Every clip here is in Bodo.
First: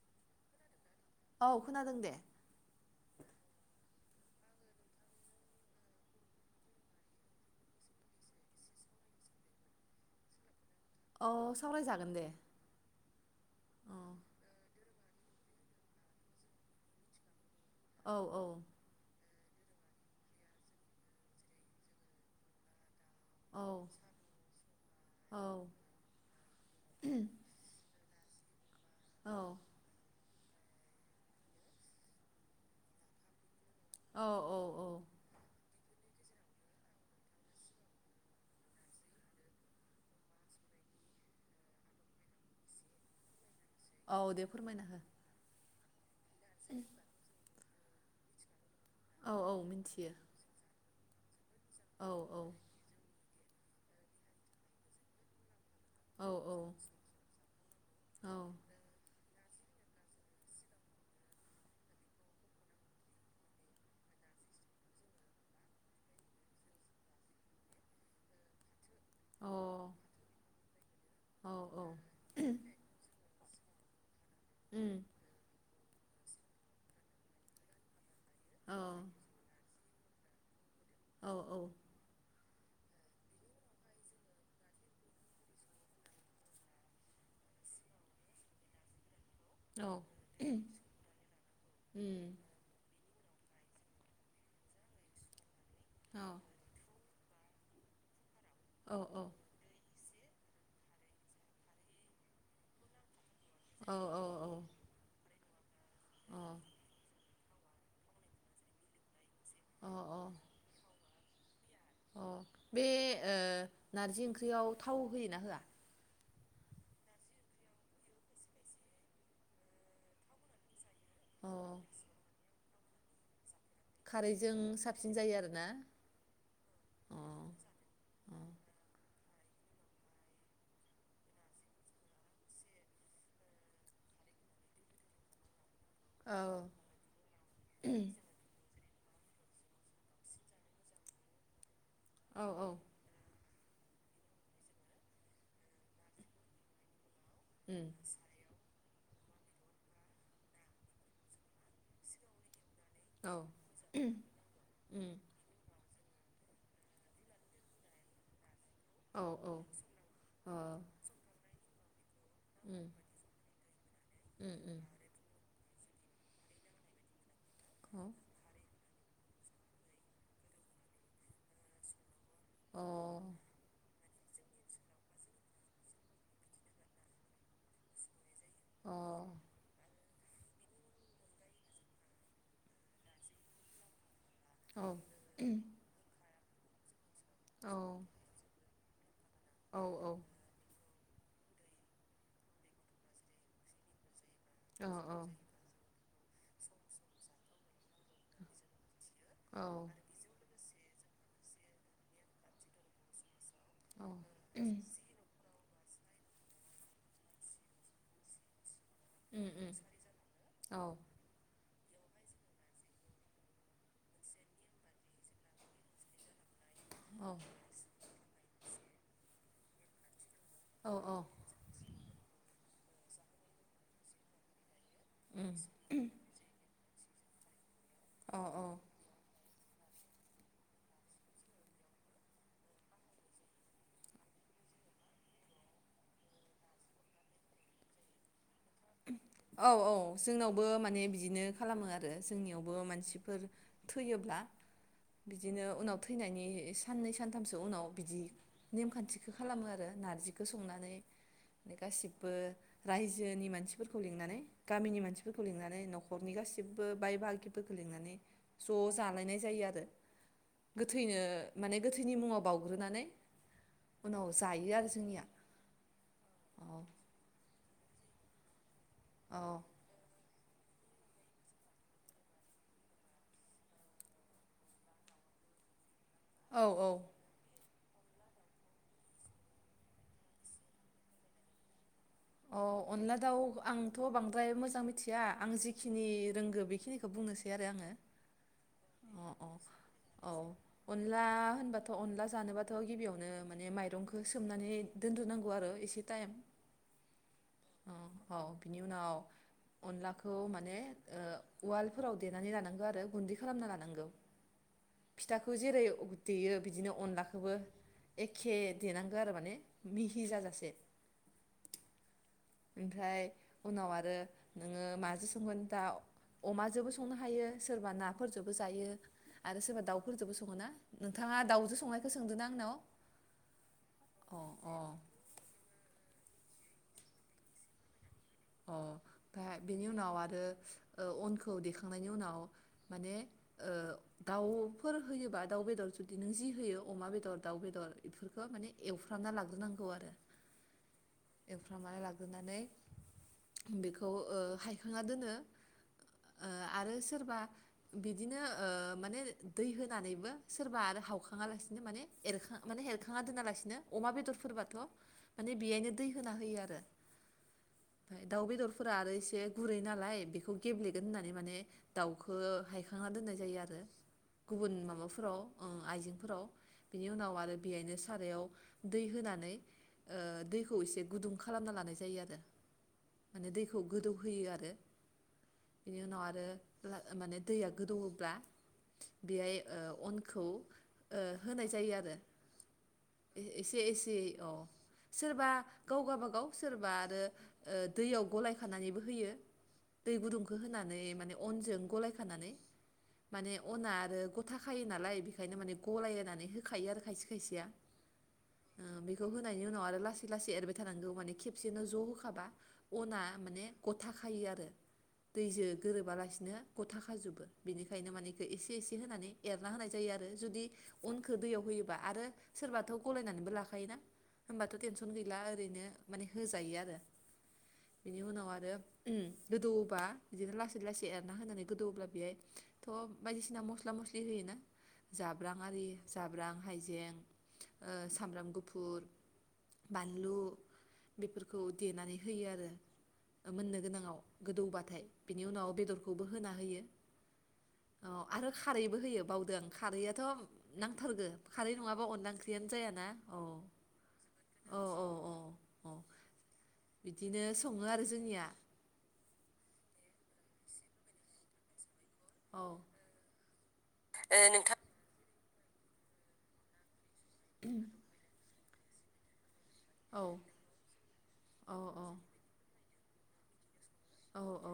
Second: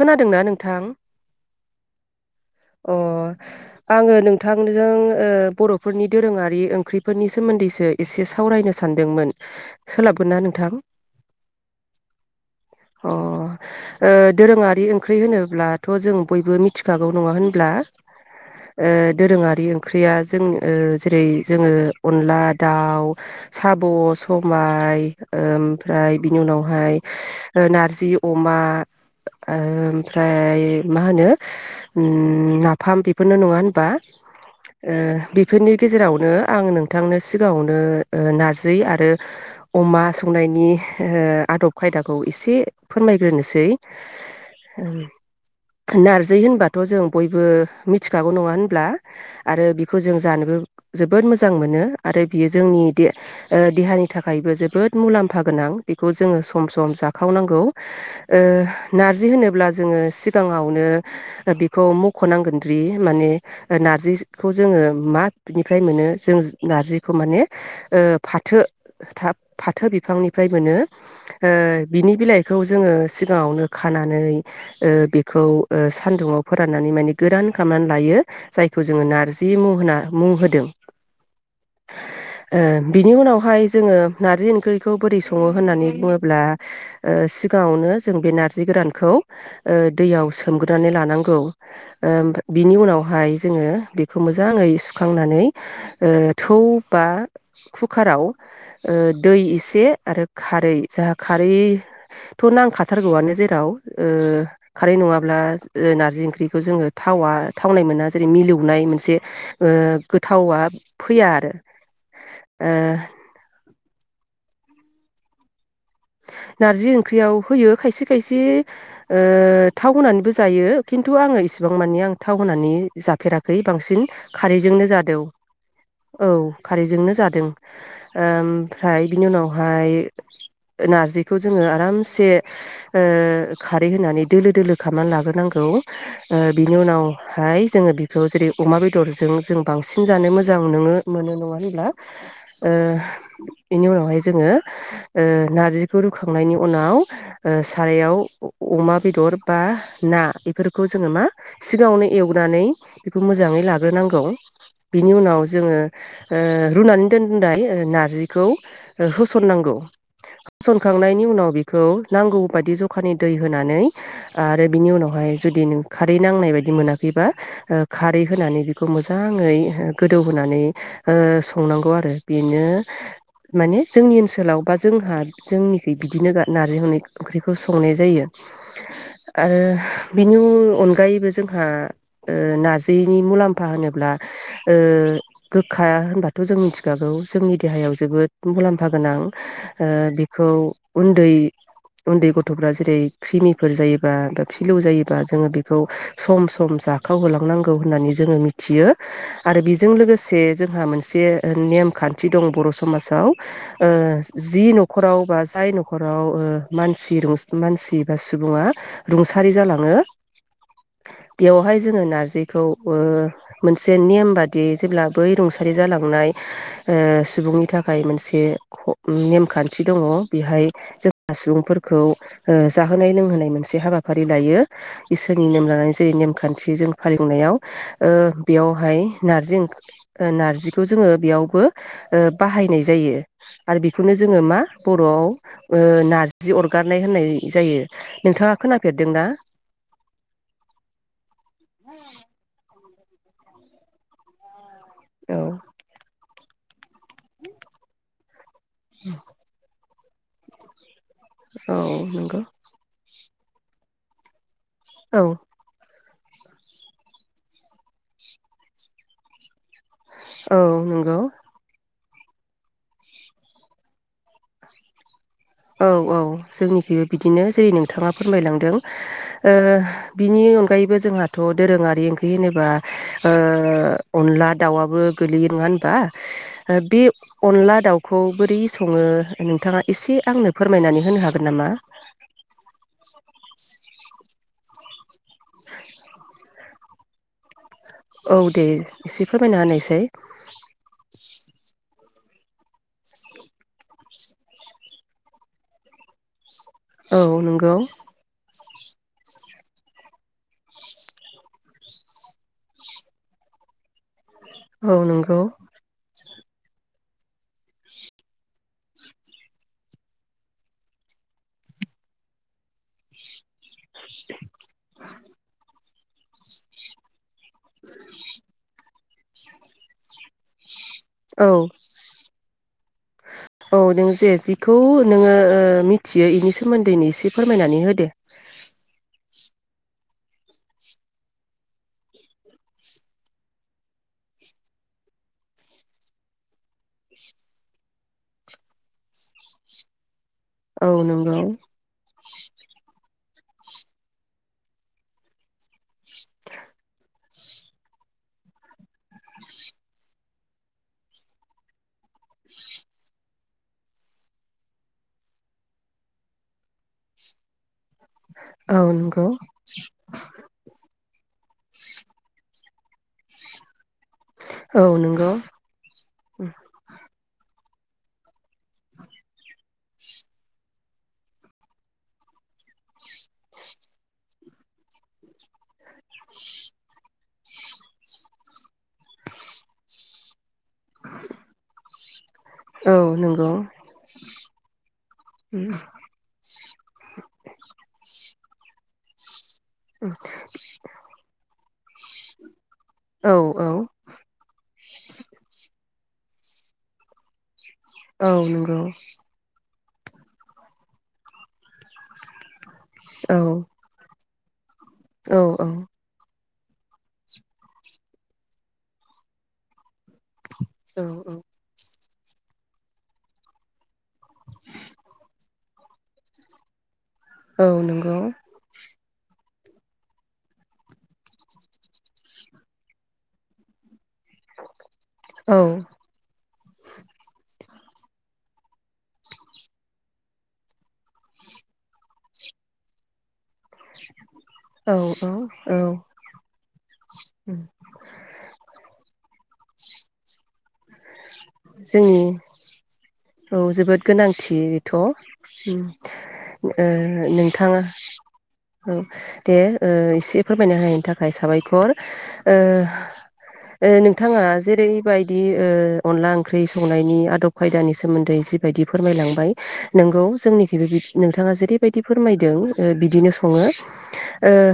खोनादोंना नोंथां? औ खोनादों दे। अ आङो नोंथांजों ओ बर'फोरनि दोरोङारि ओंख्रिफोरनि सोमोन्दैसो एसे सावरायनो सानदोंमोन सोलाबगोन ना नोंथां? अ सावरायजागोन दे अ। खारै ओंख्रि होनोब्लाथ' जों बयबो मिथिखागौ नङा होन ब्ला औ औ ओ दोरोङारि दै ओंख्रिया जों ओ जेरै जोङो अनला दाउ औ साब' समाइ औ ओमफ्राय बिनि उनावहाय ओ नारजि अमा ओ ओमफ्राय मा होनो ओ नाफाम बेफोरनो नङा होन बा औ औ ओ औ बेफोरनि गेजेरावनो आं नोंथांनो सिगाङावनो ओ नार्जि आरो अमा ओ संनायनि आदब खायदाखौ एसे फोरमायग्रोनोसै। औ दे फोरमायना हो आनार जै होनबाथ' जों बयबो। मिथिखागौ नङा होन ब्ला औ औ आरो बेखौ मिन्थियो जों जानोबो जोबोद मो मोजां मोनो औ आरो औ बियो जोंनि दे ओ देहानि थाखायबो जोबोद मुलाम्फा गोनां बेखौ औ जोङो सम सम जाखावनांगौ। औ अ ओ नार्जि होनोब्ला जोङो सिगाङावनो बिखौ मख'नांगोनद्रि माने नार्जिखौ जोङो मानिफ्राय मोनो जों नार्जिखौ माने ओ फाथो थाब फाथो बिफांनिफ्राय मोनो ओ औ औ बिनि बिलाइखौ जोङो सिब गावनो खानानै ओ उम बेखौ ओ सान्दुङाव फोराननानै माने गोरान खालामनानै लायो। जायखौ औ जोङो नारजि मुं होना मुं होदों औ औ ओ बिनि उनावहाय जोङो नारजि ओंख्रिखौ बोरै सङो होननानै बुङोब्ला ओ सिगाङावनो जों बे नारजि नारजि गोरानखौ ओ दैयाव सोमग्रोनानै लानांगौ उम बिनि उनाव। हाय जोङो बेखौ मोजाङै सुखांनानै ओ औ थौ बा कुकाराव औ ओ दै एसे आरो खारै जोंहा खारैथ' नांखाथारगौआनो जे राव औ खारै नङाब्ला ओ नारजि ओंख्रिखौ अ जोङो थावा थावनाय मोना जेरै मिलौनाय मोनसे ओ अ अ गोथावा फैया आरो बे ओ ओ नारजि ओंख्रियाव थाव होयो ना होआ? नारजि ओंख्रियाव होयो खायसे खायसे ओ थाव होनानैबो जायो। खिन्थु आङो अ इसिबां मानानि आं थाव होनानै जाफेराखै खै बांसिन खारैजों खारैजोंनो साबसिन जादों जायो आरोना औ खारैजोंनो अ जादों ओ ओमफ्राय बिनि उनावहाय नारजि बेखौ जोङो आरामसे ओ खारै होनानै दोलो दोलो खालामनानै लाग्रोनांगौ अ ओ बिनि उनावहाय जोङो बेखौ जेरै अमा बेदर बेदरजों जों बांसिन जानो मोजां नो मोनो नङा होनब्ला? औ ओ औ बेनि उनावहाय जोङो ओ नारजि ओ खौ रुखांनायनि उनाव ओ सारायाव अमा बेदर बा ना बेफोरखौ जोङो मा सिगाङावनो एवनानै बेखौ मोजाङै लाग्रोनांगौ बिनि उनाव जोङो ओ रुनानै दोनदाय ओनार्जिखौ ओ होसननांगौ संनायनि उनाव बिखौ नांगौ बादि जखानि दै होनानै आरो बिनि उनावहाय जुदि नों खारै नांनाय बायदि मोनाखैबा ओ खारै होनानै बि खौ मोजाङै हो गोदौहोनानै ओ संनांगौ आरो बिनो माने जोंनि ओनसोलाव बा जोंहा जोंनिखै बिदिनो गा नारजि हनै ओंख्रिखौ संनाय जायो। आरो बिनि अनगायैबो जोंहा ओ नारजिनि मुलाम्फा होनोब्ला ओ गोखा होनबा थ' जों मिथिखागौ। जोंनि देहायाव जोबोद मुलाम फा गोनां। औ औ। औ उन्दै उन्दै गथ'फोरा जेरै क्रिमिफोर जायोबा गो फिलौ जायोबा जोङो बिखौ सम सम जाखावहोलांनांगौ होननानै जोङो मिथियो। आरो बिजों लोगोसे जों हा मोनसे नेमखान्थि दं बर' समाजाव ओ जि न' बा जाय न'खराव ओ मानसि रुं मानसि बा सुबुङा रुंसारि जालाङो बेयावहाय जोङो नारजिखौ ओ मोनसे नेम बादियै जेब्ला बै रुंसारि जालांनाय ओ सुबुंनि थाखाय मोनसे ख' नेमखान थि दङ बिहाय जोंहा सुबुंफोरखौ ओ जाहोनाय लोंहोनाय मोनसे हाबाफारि लायो इसोरनि नेम लानानै जेरै नेम खान्थि जों हालिवनायाव ओ बियावहाय नारजि ओं ओ नारजिखौ जोङो बेयावबो ओ बाहायनाय जायो आरो बेखौनो जोङो मा बर'आव ओ नारजि अरगारनाय होननाय जायो नोंथाङा खोना औ औ जोंनावबो माने बिदिनो खालामो आरो जोंनियावबो मानसि फोर थैयोब्ला औ बिदिनो उनाव थैनायनि साननै सानथामसो उनाव बिदि नेमखान्थिखौ खालामो आरो नारजिखौ संनानै औ गासिबो नंगौ रायजो जोनि मानसिफोर खौ लिंनानै गामिनि औ मानसिफोरखौ लिंनानै न' न'खरनि गासैबो बाय बाहागिफोरखौ लिंनानै ज' जालायनाय जायो आरो औ गोथैनो नंगौ माने गोथैनि मुङाव बावउग्रोनानै उनाव जायो आरो जोंनिया औ औ जोंनिखैबो बिदिनो जेरै नोंथाङा फोरमायलांदों औ ओ बिनि अनगायैबो जोंहाथ' दोरोङारि ओंख्रि होनोबा ओ अनला दाउआबो गोलैयो नङा होनबा औ ओ औ बे अनला दाउखौ बोरै सङो नोंथाङा एसे आंनो फोरमायनानै होनो हागोन नामा अ अनला दाउ आंथ' बां द्राय मोजां मिथि गैया आं जिखिनि रोंगौ बेखिनि बुंनोसै आरो आङो औ दे एसे अ अ फोरमायना होनायसाय औ अनला होनबाथ' अनला जानोबाथ' गिबियावनो माने माइरंखौ सोमनानै दोनद्रोनांगौ आरो एसे टाइम औ नंगौ औ औ बिनि उनाव अनलाखौ माने ओ उवालफोराव देनानै लानांगौ आरो गुन्दै खालामना लानांगौ औ नंगौ फिथाखौ जेरै उगुद देयो बिदिनो अनलाखौबो एखे देनांगौ आरो माने मिहि जाजासे ओमफ्राय उनाव आरो नोङो माजों संगोन दाउ अमाजोंबो संनो हायो सोरबा नाफोरजोंबो जायो आरो सोरबा दाउफोरजोंबो सङोना औ औ नों जे अ जिखौ अ नोङो ओ मि मिथियो बेनि सोमोन्दैनो एसे फोरमायनानै होदो ओ बेनि उनाव आरो ओ अनखौ देखांनायनि उनाव माने दाउफोर होयोबा ओ दाउ बेदर जुदि नों जि होयो अमा बेदर दाउ बेदर बेफोरखौ माने एवफ्रामना लाग्रोनांगौ आरो औ नंगौ नानै बेखौ ओ हायखांना दोनो ओ आरो सोरबा बिदिनो ओ माने दै होनानैबो सोरबा आरो हावखाङा लासिनो माने एर माने एरखाङा दोनालासिनो अमा बेदरफोरबाथ' माने बेयायनो दै होना होयो आरो ओमफ्राय दाउ औ बेदरफोरा आरो नंगौ एसे गुरै नालाय बेखौ गेब्लेगोन होननानै माने दाउखौ हायखांना दोननाय जायो आरो गुबुन औ नंगौ माबाफोराव ओ आइजेंफोराव बिनि उनाव आरो बेहायनो सारायाव दै होनानै ओ दैखौ एसे गुदुं खालामना लानाय जायो आरो माने दैखौ गोदौहोयो आरो बिनि उनाव आरो मा-माने दैया गोदौवोब्ला बेहाय अनखौ ओ होनाय जायो आरो औ नंगौ एसे एसे औ सोरबा गाव गावबागाव सोरबा आरो दैयाव गलाय खानानैबो होयो। दै गुदुंखौ होनानै माने अनजों गलायखानानै औ माने औ अना आरो गथाखायो नालाय बेखायनो माने गलायनानै होखायो आरो खायसे खायसेया औ नंगौ। ओ बेखौ होनायनि उनाव आरो लासै लासै एरबाय थानांगौ माने खेबसेनो ज' होखाबा अना औ माने गथा होयो आरो। औ औ दैजों गोरोबालासिनो गथा खाजोबो बिनिखायनो मानिे एसे एसे होनानै एरना होनाय जायो आरो। जुदि औ अनखौ औ दैयाव होयोबा आरो। सोरबाथ' गलायनानैबो लाखायोना। होमबाथ' टेनसन गैला ओरैनो माने होजायो आरो। औ नंगौ। ओम गोदौबा बिदिनो लासै लासै एरना होनानै गोदौब्ला बेहाय थ' बायदिसिना मस्ला मस्लि बिदि होयोना औ जाब्रां आरि जाब्रां हाइजें ओ सामब्राम गुफुर बानलु बेफोरखौ देनानै होयो आरो। मोननो गोनाङाव औ गोदौबाथाय औ बिनि उनाव औ बेदरखौबो होना होयो अ आरो खारैबो होयो बाव दों खारैयाथ' नांथारगो खारै नङाबा जोंनि अनला ओंख्रियानो जायाना औ जोबोद गोनांथि औ बेथ' ओ औ औ औ। बिदिनो नोंथाङा सङो आरो जोंनिया औ दे ओ एसे फोरमायनो होनायनि थाखाय साबायखर। ओ ओ नोंथाङा नोंथां जेरै बाय दि ओ अनला ओंख्रि संनायनि आदब खायदानि सोमोन्दै जि बायदि फोरमायलांबाय नोंगौ औ जोंनिखैबो बिद नोंथाङा औ जेरैबायदि औ फोरमायदों। ओ बिदिनो सङो। औ ओ औ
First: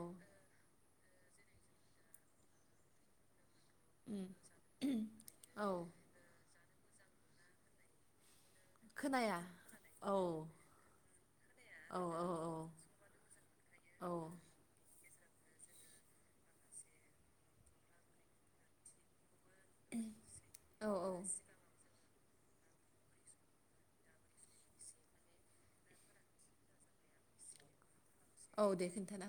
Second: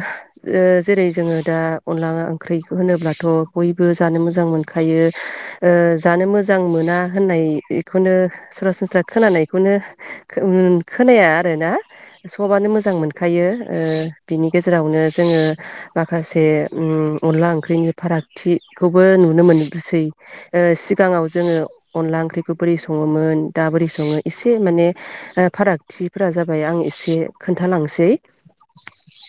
ओ जेरै जोङो दा अनला ओंख्रि होनोब्लाथ' बयबो जानो उम मोजां मोनखायो। ओ औ जानो मोज मोजां मोना होननाय खौनो सरासनस्रा खोनाया खोनानायखौनो औ ओन खोनाया आरोना औ सबानो मोजां मोनखायो ओ औ बिनि गेजेरावनो जोङो माखासे अनला ओ ओंख्रिनि फारागथिखौबो नुदों नुनो मोनग्रोसै ओ औ औ सिगाङाव जोङो अनला ओं ओंख्रिखौ बोरै सङोमोन दा बोरै सङो एसे माने ओ फारागथिफोरा जाबाय आं एसे खोनथालांसै औ दे खोन्थाना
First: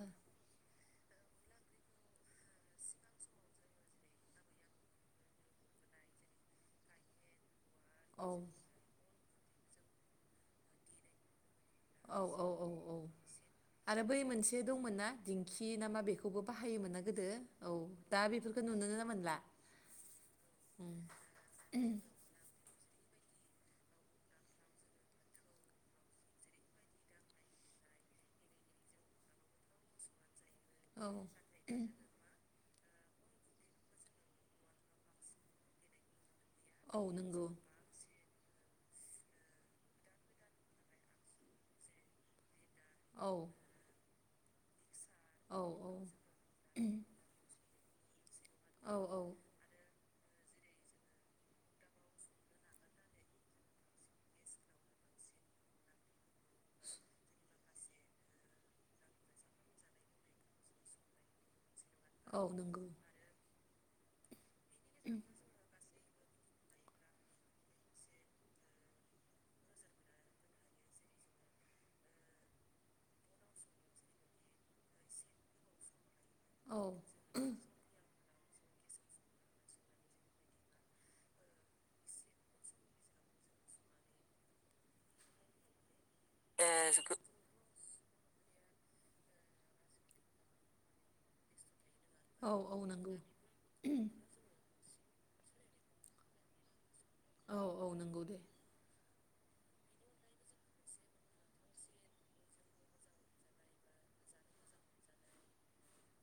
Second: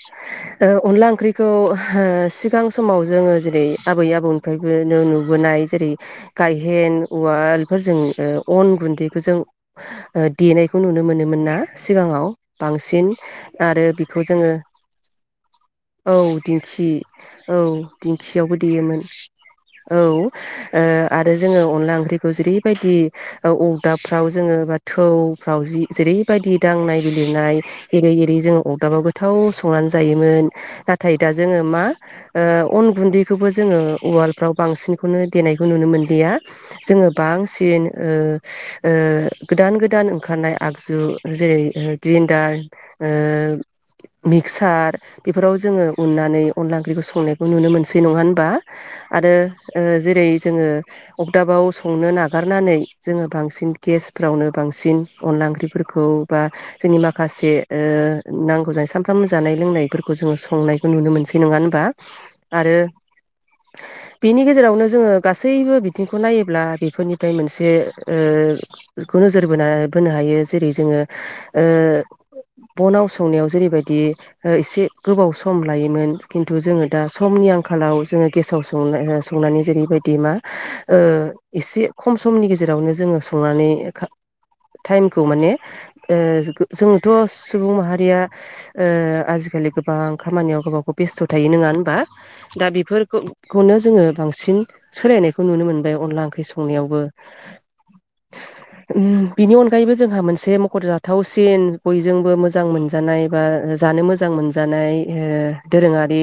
ओ अनला ओंख्रिखौ हो सिगां समाव जोङो जेरै आबै आबौनिफ्रायबो नुबोनाय जेरै गायहेन उवाल फोरजों हो ओ अन गुन्दैखौ जों ओ देनायखौ नुनो मोनोमोन ना औ सिगाङाव औ औ औ बांसिन आरो बै बेखौ जोङो मोनसे दंमोन ना दिंखि ना मा औ बेखौबो दिंखि बाहायोमोन ना गोदो औ दा दिंखियावबो बेफोरखौ देयोमोन नुनोनो मोनला औ ओ उम आरो जोङो अनला ओंख्रि जिरि ओरैबायदि ओ अरदाबफ्राव जोङो बा थौफ्राव जि जेरैबायदि दांनाय बिलिरनाय एरै एरै जोङो अरदाबाव गोथाव संनानै जायोमोन औ नाथाय दा जोङो मा ओ अन गुन्दैखौबो जोङो उवालफ्राव बांसिन खौनो देनायखौ नुनो मोनलिया औ जोङो नंगौ बांसिन ओ ओ गोदान गोदान ओंखारनाय आगजु जेरै ग्रिनडार ओ औ मिक्सार बेफोराव औ जोङो औ उननानै अनला ओंख्रिखौ संनायखौ नुनो मोनसै बे नंहान बा औ औ आरो जेरै जोङो अरदाबाव संनो नागारनानै जोङो बांसिन गेसफ्रावनो बांसिन अनला ओंख्रिफोरखौ बा जोंनि माखासे ओ नांगौ जानाय सामफ्रामबो जानाय लोंनायफोरखौ जोङो संनायखौ नुनो मोनसै नङा होनबा औ नंगौ बिनि गे जेरावनो जोङो गासैबो बि बिथिंखौ नायोब्ला बेफोरनिफ्राय मोनसे ओ नोजोर बोना बोनो हायो जेरै जोङो ओ बनाव संनायाव जेरैबायदि एसे गोबाव सम लायोमोन खिन्थु औ जोङो दा समनि आंखालाव जोङो गेसाव संनाय ओ संनानै जेरैबायदि मा ओ एसे खम समनि गेजेरावनो जोङो संनानै टाइमखौ माने ओ जोंथ' सुबुं माहारिया ओ आजिखालि गोबां खामानियाव गावबागाव बेस्थ' थायो नोङा होनबा औ दा औ नंगौ बेफोरखौ नो बांसिन सोलायनायखौ नुनो मोनबाय अनला ओंख्रि संनायावबो औ औ नंगौ दे उम बिनि अनगायैबो जोंहा मोनसे मखर जाथावसिन बयजोंबो मोजां मोनजानाय बा जानो मोजां मोनजानाय ओ दोरोङारि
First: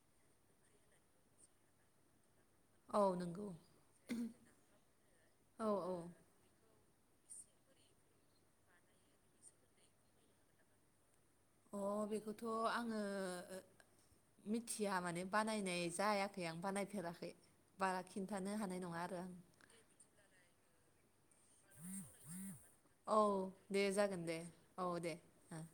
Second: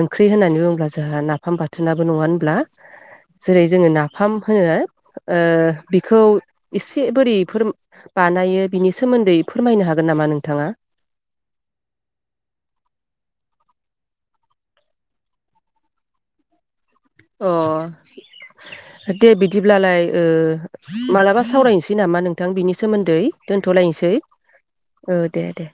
ओंख्रि होननानै बुङोब्ला जोंहा नाफाम बाथ थोनाबो नङा होनब्ला औ नंगौ जेरै जोङो नाफाम होनो ओ औ औ बिखौ इस एसे बोरैफोर बानायो बिनि सोमोन्दै फोरमायनो हागोन नामा नोंथाङा अ बेखौथ' आङो मिथिया माने बानायनाय जायाखै आं बानाय अ नङा आरो आं दे बिदिब्लालाय ओ मालाबा सावरायनोसै नामा नोंथां बिनि सोमोन्दै औ दे दोनथ'लायनोसै जागोन दे औ ओ दे दे